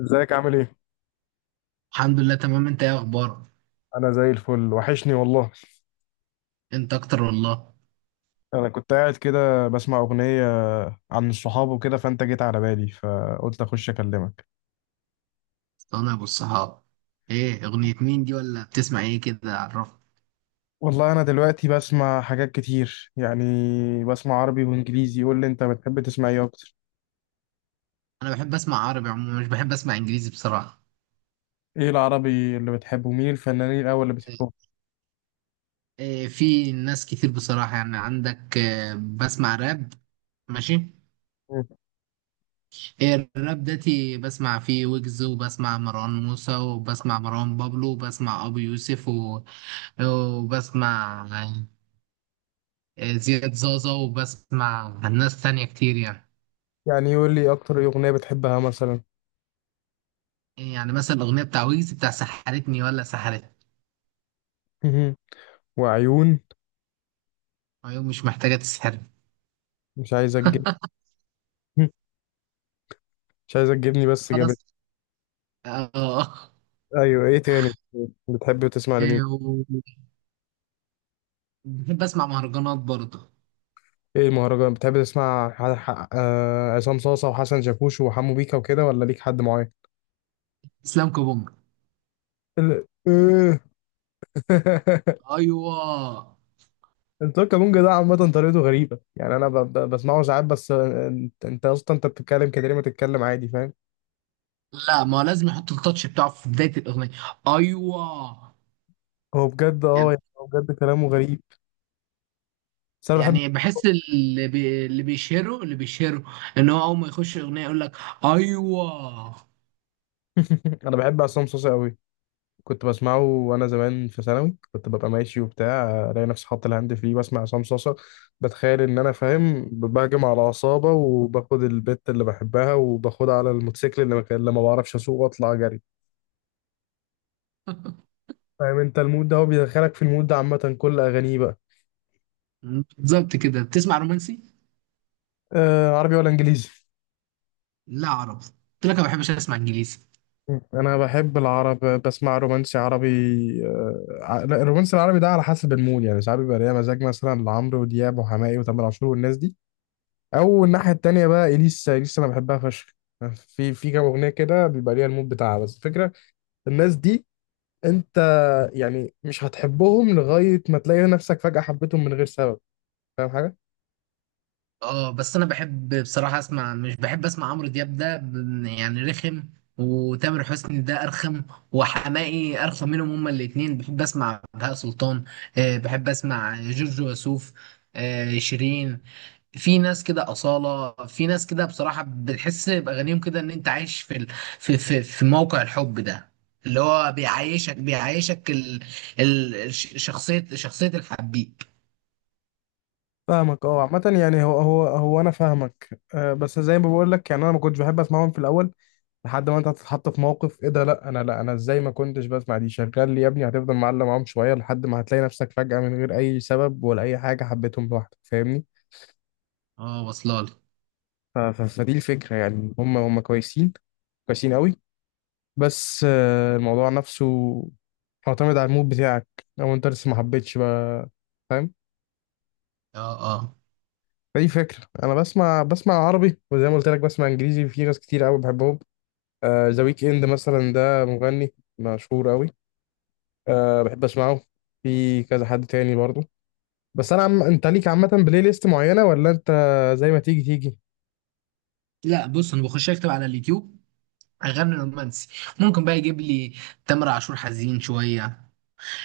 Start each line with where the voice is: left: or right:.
left: ازيك عامل ايه؟
right: الحمد لله، تمام. انت ايه اخبارك؟
left: انا زي الفل، وحشني والله.
right: انت اكتر والله.
left: انا كنت قاعد كده بسمع اغنية عن الصحاب وكده، فانت جيت على بالي فقلت اخش اكلمك.
right: انا ابو الصحاب. ايه اغنية مين دي؟ ولا بتسمع ايه كده عرفت؟
left: والله انا دلوقتي بسمع حاجات كتير، يعني بسمع عربي وانجليزي. قول لي انت بتحب تسمع ايه اكتر؟
right: انا بحب اسمع عربي عموما، مش بحب اسمع انجليزي بصراحة.
left: ايه العربي اللي بتحبه؟ مين الفنانين الاول اللي بتحبهم؟
right: إيه، في ناس كتير بصراحة. يعني عندك إيه؟ بسمع راب. ماشي.
left: مم.
right: إيه الراب داتي، بسمع فيه ويجز وبسمع مروان موسى وبسمع مروان بابلو وبسمع ابو يوسف وبسمع إيه زياد زازا وبسمع ناس تانية كتير يعني.
left: يعني قول لي، اكتر ايه اغنية بتحبها مثلا؟
right: إيه يعني مثلا الأغنية بتاع ويجز بتاع سحرتني ولا سحرتني.
left: مهم. وعيون
right: عيون مش محتاجة تسحرني.
left: مش عايزة تجيب. مش عايزة تجيبني، بس جابت.
right: خلاص. آه.
left: ايوه، ايه تاني بتحب تسمع لمين؟
right: إيه و- بحب أسمع مهرجانات برضه.
left: ايه مهرجان بتحب تسمع، عصام صاصة وحسن شاكوش وحمو بيكا وكده، ولا ليك حد معين؟
right: إسلام كابونجا.
left: إيه.
right: أيوه.
left: انطباق كابونجا ده عامة طريقته غريبة، يعني انا بسمعه ساعات بس. انت اصلا انت بتتكلم كده ليه، ما تتكلم عادي؟ فاهم؟
right: لا، ما هو لازم يحط التاتش بتاعه في بداية الأغنية. أيوه.
left: هو بجد،
right: يعني
left: يعني هو بجد كلامه غريب. بس انا بحب.
right: يعني بحس اللي بيشهره إن هو أول ما يخش الأغنية يقول لك. أيوه.
left: انا بحب عصام صاصة قوي. كنت بسمعه وانا زمان في ثانوي، كنت ببقى ماشي وبتاع الاقي نفسي حاطط الهاند فري بسمع عصام صاصا. بتخيل ان انا فاهم، بهجم على عصابه وباخد البت اللي بحبها وباخدها على الموتوسيكل اللي ما كان- اللي ما بعرفش اسوق، واطلع جري. فاهم انت المود ده؟ هو بيدخلك في المود ده، عامه كل اغانيه بقى.
right: بالظبط كده. بتسمع رومانسي؟
left: آه، عربي ولا انجليزي؟
right: لا، عربي قلت لك، ما بحبش أسمع إنجليزي.
left: انا بحب العرب، بسمع رومانسي عربي. لا، الرومانسي العربي ده على حسب المود، يعني ساعات بيبقى ليا مزاج مثلا لعمرو ودياب وحماقي وتامر عاشور والناس دي، او الناحيه التانيه بقى اليسا. انا بحبها فشخ. في كام اغنيه كده بيبقى ليها المود بتاعها، بس الفكره الناس دي، انت يعني مش هتحبهم لغايه ما تلاقي نفسك فجاه حبيتهم من غير سبب. فاهم حاجه؟
right: اه بس انا بحب بصراحه اسمع، مش بحب اسمع عمرو دياب ده يعني رخم، وتامر حسني ده ارخم، وحماقي ارخم منهم. هما الاتنين. بحب اسمع بهاء سلطان. بحب اسمع جورج وسوف. شيرين. في ناس كده أصالة، في ناس كده بصراحة بتحس بأغانيهم كده إن أنت عايش في في موقع الحب ده، اللي هو بيعيشك شخصية الحبيب.
left: فاهمك اه، عامه يعني هو انا فاهمك. أه بس زي ما بقول لك، يعني انا ما كنتش بحب اسمعهم في الاول لحد ما انت هتتحط في موقف، ايه ده، لا انا ازاي ما كنتش بسمع دي، شغال لي يا ابني، هتفضل معلم معاهم شويه لحد ما هتلاقي نفسك فجاه من غير اي سبب ولا اي حاجه حبيتهم لوحدك. فاهمني؟
right: اه، واصلة لي.
left: فدي الفكرة، يعني هم كويسين، كويسين قوي. بس، الموضوع نفسه معتمد على المود بتاعك، لو انت لسه ما حبيتش بقى. فاهم؟
right: اه اه.
left: فدي فكرة. انا بسمع عربي، وزي ما قلت لك بسمع انجليزي. في ناس كتير قوي بحبهم. ذا ويك اند مثلا ده مغني مشهور قوي، آه بحب اسمعه. في كذا حد تاني برضه. بس انا انت ليك عامة بلاي ليست معينة، ولا انت زي ما تيجي تيجي؟
right: لا بص، انا بخش اكتب على اليوتيوب اغاني رومانسي، ممكن بقى يجيب لي تامر عاشور حزين شويه.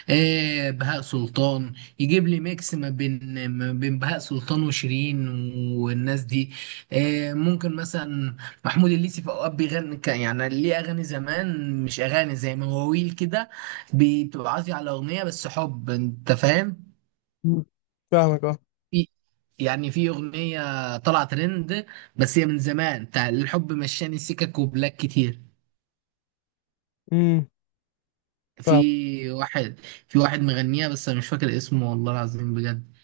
right: إيه بهاء سلطان، يجيب لي ميكس ما بين بهاء سلطان وشيرين والناس دي. إيه ممكن مثلا محمود الليثي في اوقات بيغني يعني ليه اغاني زمان، مش اغاني، زي مواويل كده، بتبقى عازي على اغنيه بس حب. انت فاهم؟
left: مم. فاهمك اه.
right: في- يعني في اغنيه طلعت ترند بس هي من زمان، بتاع الحب مشاني سكك وبلاك كتير.
left: امم.
right: في واحد في واحد مغنيها بس انا مش فاكر اسمه والله العظيم بجد.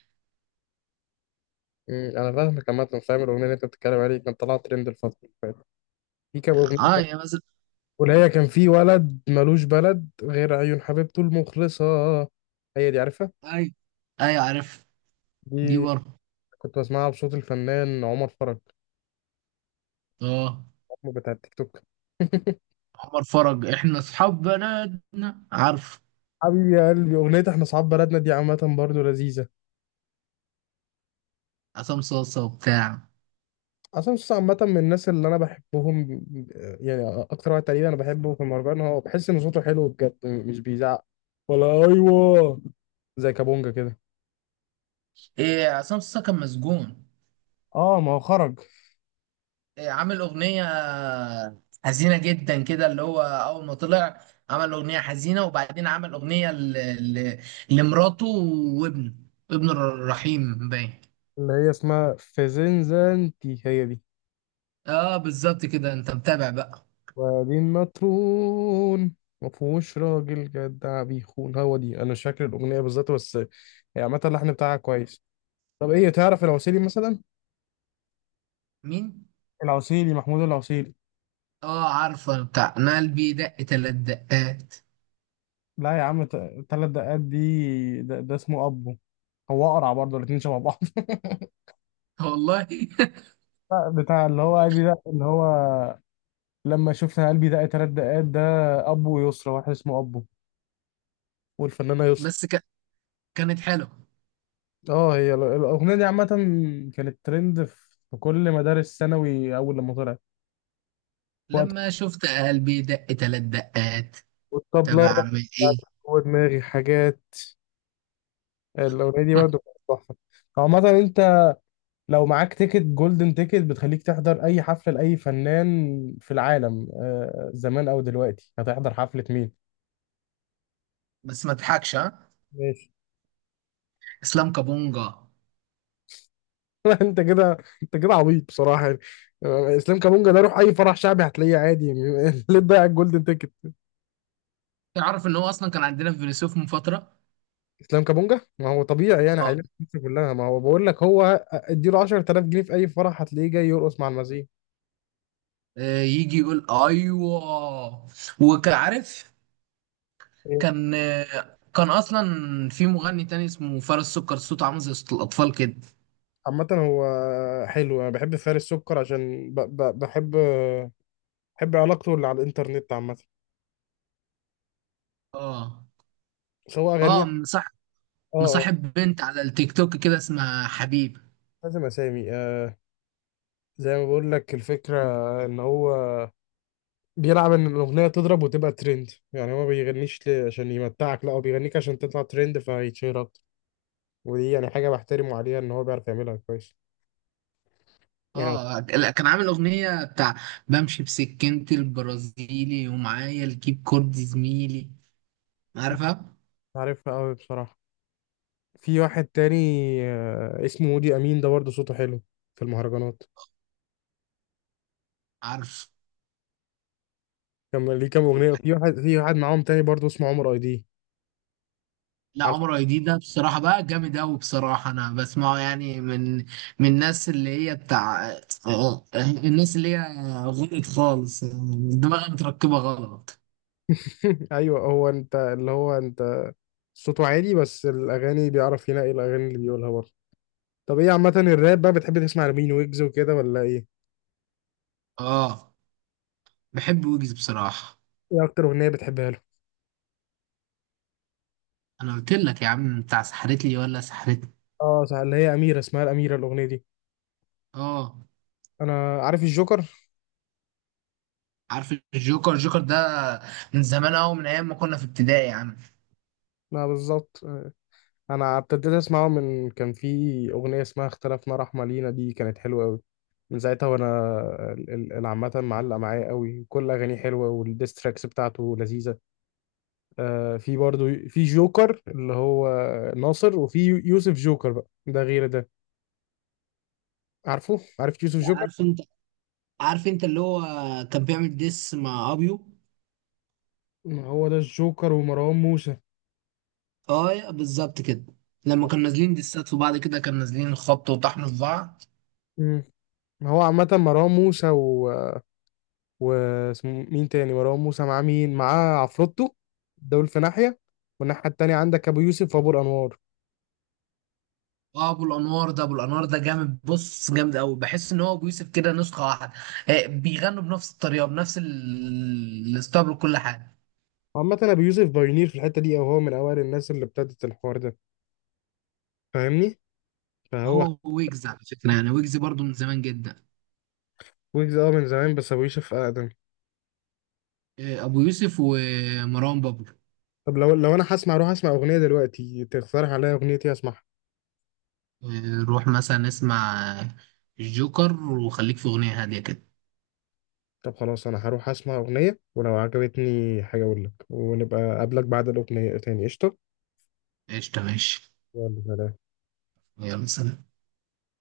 left: انا فاهمك، عامه فاهم الاغنيه اللي انت بتتكلم عليها، كانت طالعه ترند الفتره اللي فاتت. في كام اغنيه،
right: اه، يا مثلا.
left: واللي هي كان في ولد ملوش بلد غير عيون حبيبته المخلصه، هي دي عارفها؟
right: ايوه ايوه، عارف. دي
left: دي
right: برضه.
left: كنت بسمعها بصوت الفنان عمر فرج،
right: اه.
left: عمر بتاع التيك توك.
right: عمر فرج احنا اصحاب بلدنا، عارف.
left: حبيبي يا قلبي، اغنيه احنا اصحاب بلدنا دي عامه برضو لذيذه.
right: عصام صاصا وبتاع.
left: عصام صاصا عامه من الناس اللي انا بحبهم، يعني اكتر واحد تقريبا انا بحبه في المهرجان، هو بحس ان صوته حلو بجد مش بيزعق، ولا ايوه؟ زي كابونجا كده.
right: إيه عصام صاصا كان مسجون.
left: اه، ما هو خرج.
right: إيه، عامل اغنيه حزينه جدا كده، اللي هو اول ما طلع عمل اغنيه حزينه، وبعدين عمل اغنيه ل... لمراته وابنه، ابن الرحيم باين.
left: اللي هي اسمها فازنزانتي، هي دي.
right: اه بالظبط كده، انت متابع بقى.
left: وبعدين مطرون، مفهوش راجل جدع بيخون، هو دي انا مش فاكر الاغنيه بالظبط، بس هي عامه اللحن بتاعها كويس. طب ايه، تعرف العسيلي مثلا؟
right: مين؟
left: العسيلي، محمود العسيلي.
right: اه عارفه، بتاع انا قلبي دق تلات دقات.
left: لا يا عم، تلات دقات دي، ده اسمه ابو. هو اقرع برضه، الاتنين شبه بعض.
right: والله.
left: لا، بتاع اللي هو قلبي، ده اللي هو لما شفت قلبي دق تلات دقات ده، ابو يسرا، واحد اسمه ابو والفنانه يسرا.
right: بس ك... كانت حلوه.
left: اه، هي الاغنيه دي عامه كانت ترند في كل مدارس ثانوي اول لما طلعت، وقت
right: لما شفت قلبي دق تلات دقات طب
left: والطبله دخلت
right: اعمل ايه.
left: جوه دماغي حاجات، الاغنيه دي برضه كانت تحفه. عامه، انت لو معاك تيكت جولدن تيكت بتخليك تحضر اي حفله لاي فنان في العالم، زمان او دلوقتي، هتحضر حفله مين؟
right: بس ما تضحكش ها.
left: ماشي.
right: اسلام كابونجا.
left: انت كده انت كده عبيط بصراحه، يعني. اسلام كابونجا ده، روح اي فرح شعبي هتلاقيه عادي. ليه تضيع الجولدن تيكت؟
right: تعرف ان هو اصلا كان عندنا في فيلسوف من فتره.
left: اسلام كابونجا ما هو طبيعي، يعني
right: اه.
left: عائلته في مصر كلها. ما هو بقول لك هو، اديله 10,000 جنيه في اي فرح هتلاقيه جاي يرقص مع المزيكا.
right: يجي يقول ايوه. وكعارف.
left: إيه.
right: كان كان اصلا في مغني تاني اسمه فارس سكر، صوته عامل زي صوت الاطفال كده.
left: عامة هو حلو. انا بحب فارس سكر عشان بحب، بحب علاقته اللي على الانترنت عامة.
right: اه.
left: بس هو اغانيه، يعني،
right: اه صح.
left: اه آه،
right: مصاحب بنت على التيك توك كده اسمها حبيب.
left: لازم اسامي. زي ما بقول لك الفكرة، ان هو بيلعب ان الاغنية تضرب وتبقى ترند، يعني هو ما بيغنيش عشان يمتعك، لا هو بيغنيك عشان تطلع ترند فيتشهر اكتر. ودي يعني حاجة بحترمه عليها، ان هو بيعرف يعملها كويس، يعني.
right: اه. لا، كان عامل اغنية بتاع بمشي بسكينتي البرازيلي ومعايا الكيب كورد زميلي. عارفها؟
left: عارفها قوي بصراحة. في واحد تاني، اسمه ودي أمين، ده برضه صوته حلو في المهرجانات.
right: عارف.
left: كان ليه كام أغنية. في واحد معاهم تاني برضه اسمه عمر أي دي.
right: لا
left: عارف.
right: عمر اي دي ده بصراحة بقى جامد أوي بصراحة. أنا بسمعه يعني من من الناس اللي هي بتاع الناس اللي هي غلط خالص، دماغها متركبة غلط.
left: أيوه، هو أنت، اللي هو أنت صوته عالي، بس الأغاني بيعرف ينقي الأغاني اللي بيقولها برضه. طب إيه، عامة الراب بقى بتحب تسمع لمين، ويجز وكده ولا إيه؟
right: اه بحب ويجز بصراحة.
left: إيه أكتر أغنية بتحبها له؟
right: أنا قلت لك يا عم بتاع سحرتلي ولا سحرتني.
left: آه صح، اللي هي أميرة، اسمها الأميرة، الأغنية دي.
right: اه
left: أنا عارف الجوكر؟
right: عارف الجوكر. الجوكر ده من زمان قوي، من ايام ما كنا في ابتدائي يا عم.
left: لا، بالظبط. انا ابتديت اسمعه من كان في اغنيه اسمها اختلفنا رحمه لينا، دي كانت حلوه قوي. من ساعتها وانا عامه معلق معايا قوي، كل اغانيه حلوه والديستراكس بتاعته لذيذه. آه، في برضو في جوكر اللي هو ناصر، وفي يوسف جوكر بقى، ده غير ده. عارف يوسف
right: لا
left: جوكر؟
right: عارف انت، عارف انت اللي هو كان بيعمل ديس مع ابيو.
left: هو ده الجوكر، ومروان موسى.
right: اه بالظبط كده. لما كانوا نازلين ديسات في بعض كده، كانوا نازلين خبط وطحن في بعض.
left: مم. هو عامة مروان موسى، واسمه مين تاني، مروان موسى معاه مين، عفروتو. دول في ناحية، والناحية التانية عندك أبو يوسف وأبو الأنوار.
right: اه ابو الانوار ده، ابو الانوار ده جامد بص، جامد قوي. بحس ان هو ابو يوسف كده نسخه واحده. آه بيغنوا بنفس الطريقه بنفس الستايل وكل حاجه.
left: عامة أبو يوسف بايونير في الحتة دي، أو هو من أوائل الناس اللي ابتدت الحوار ده، فاهمني؟ فهو،
right: هو ويجز على فكره يعني، ويجز برضو من زمان جدا.
left: ويجز من زمان، بس أبو يوسف أقدم.
right: آه ابو يوسف ومروان بابلو.
left: طب لو أنا هسمع، أروح أسمع أغنية دلوقتي، تقترح عليا أغنية إيه أسمعها؟
right: روح مثلا اسمع الجوكر، وخليك في أغنية هادية كده.
left: طب خلاص، أنا هروح أسمع أغنية، ولو عجبتني حاجة أقول لك ونبقى أقابلك بعد الأغنية تاني. قشطة.
right: قشطة ماشي.
left: يلا، سلام.
right: يلا سلام.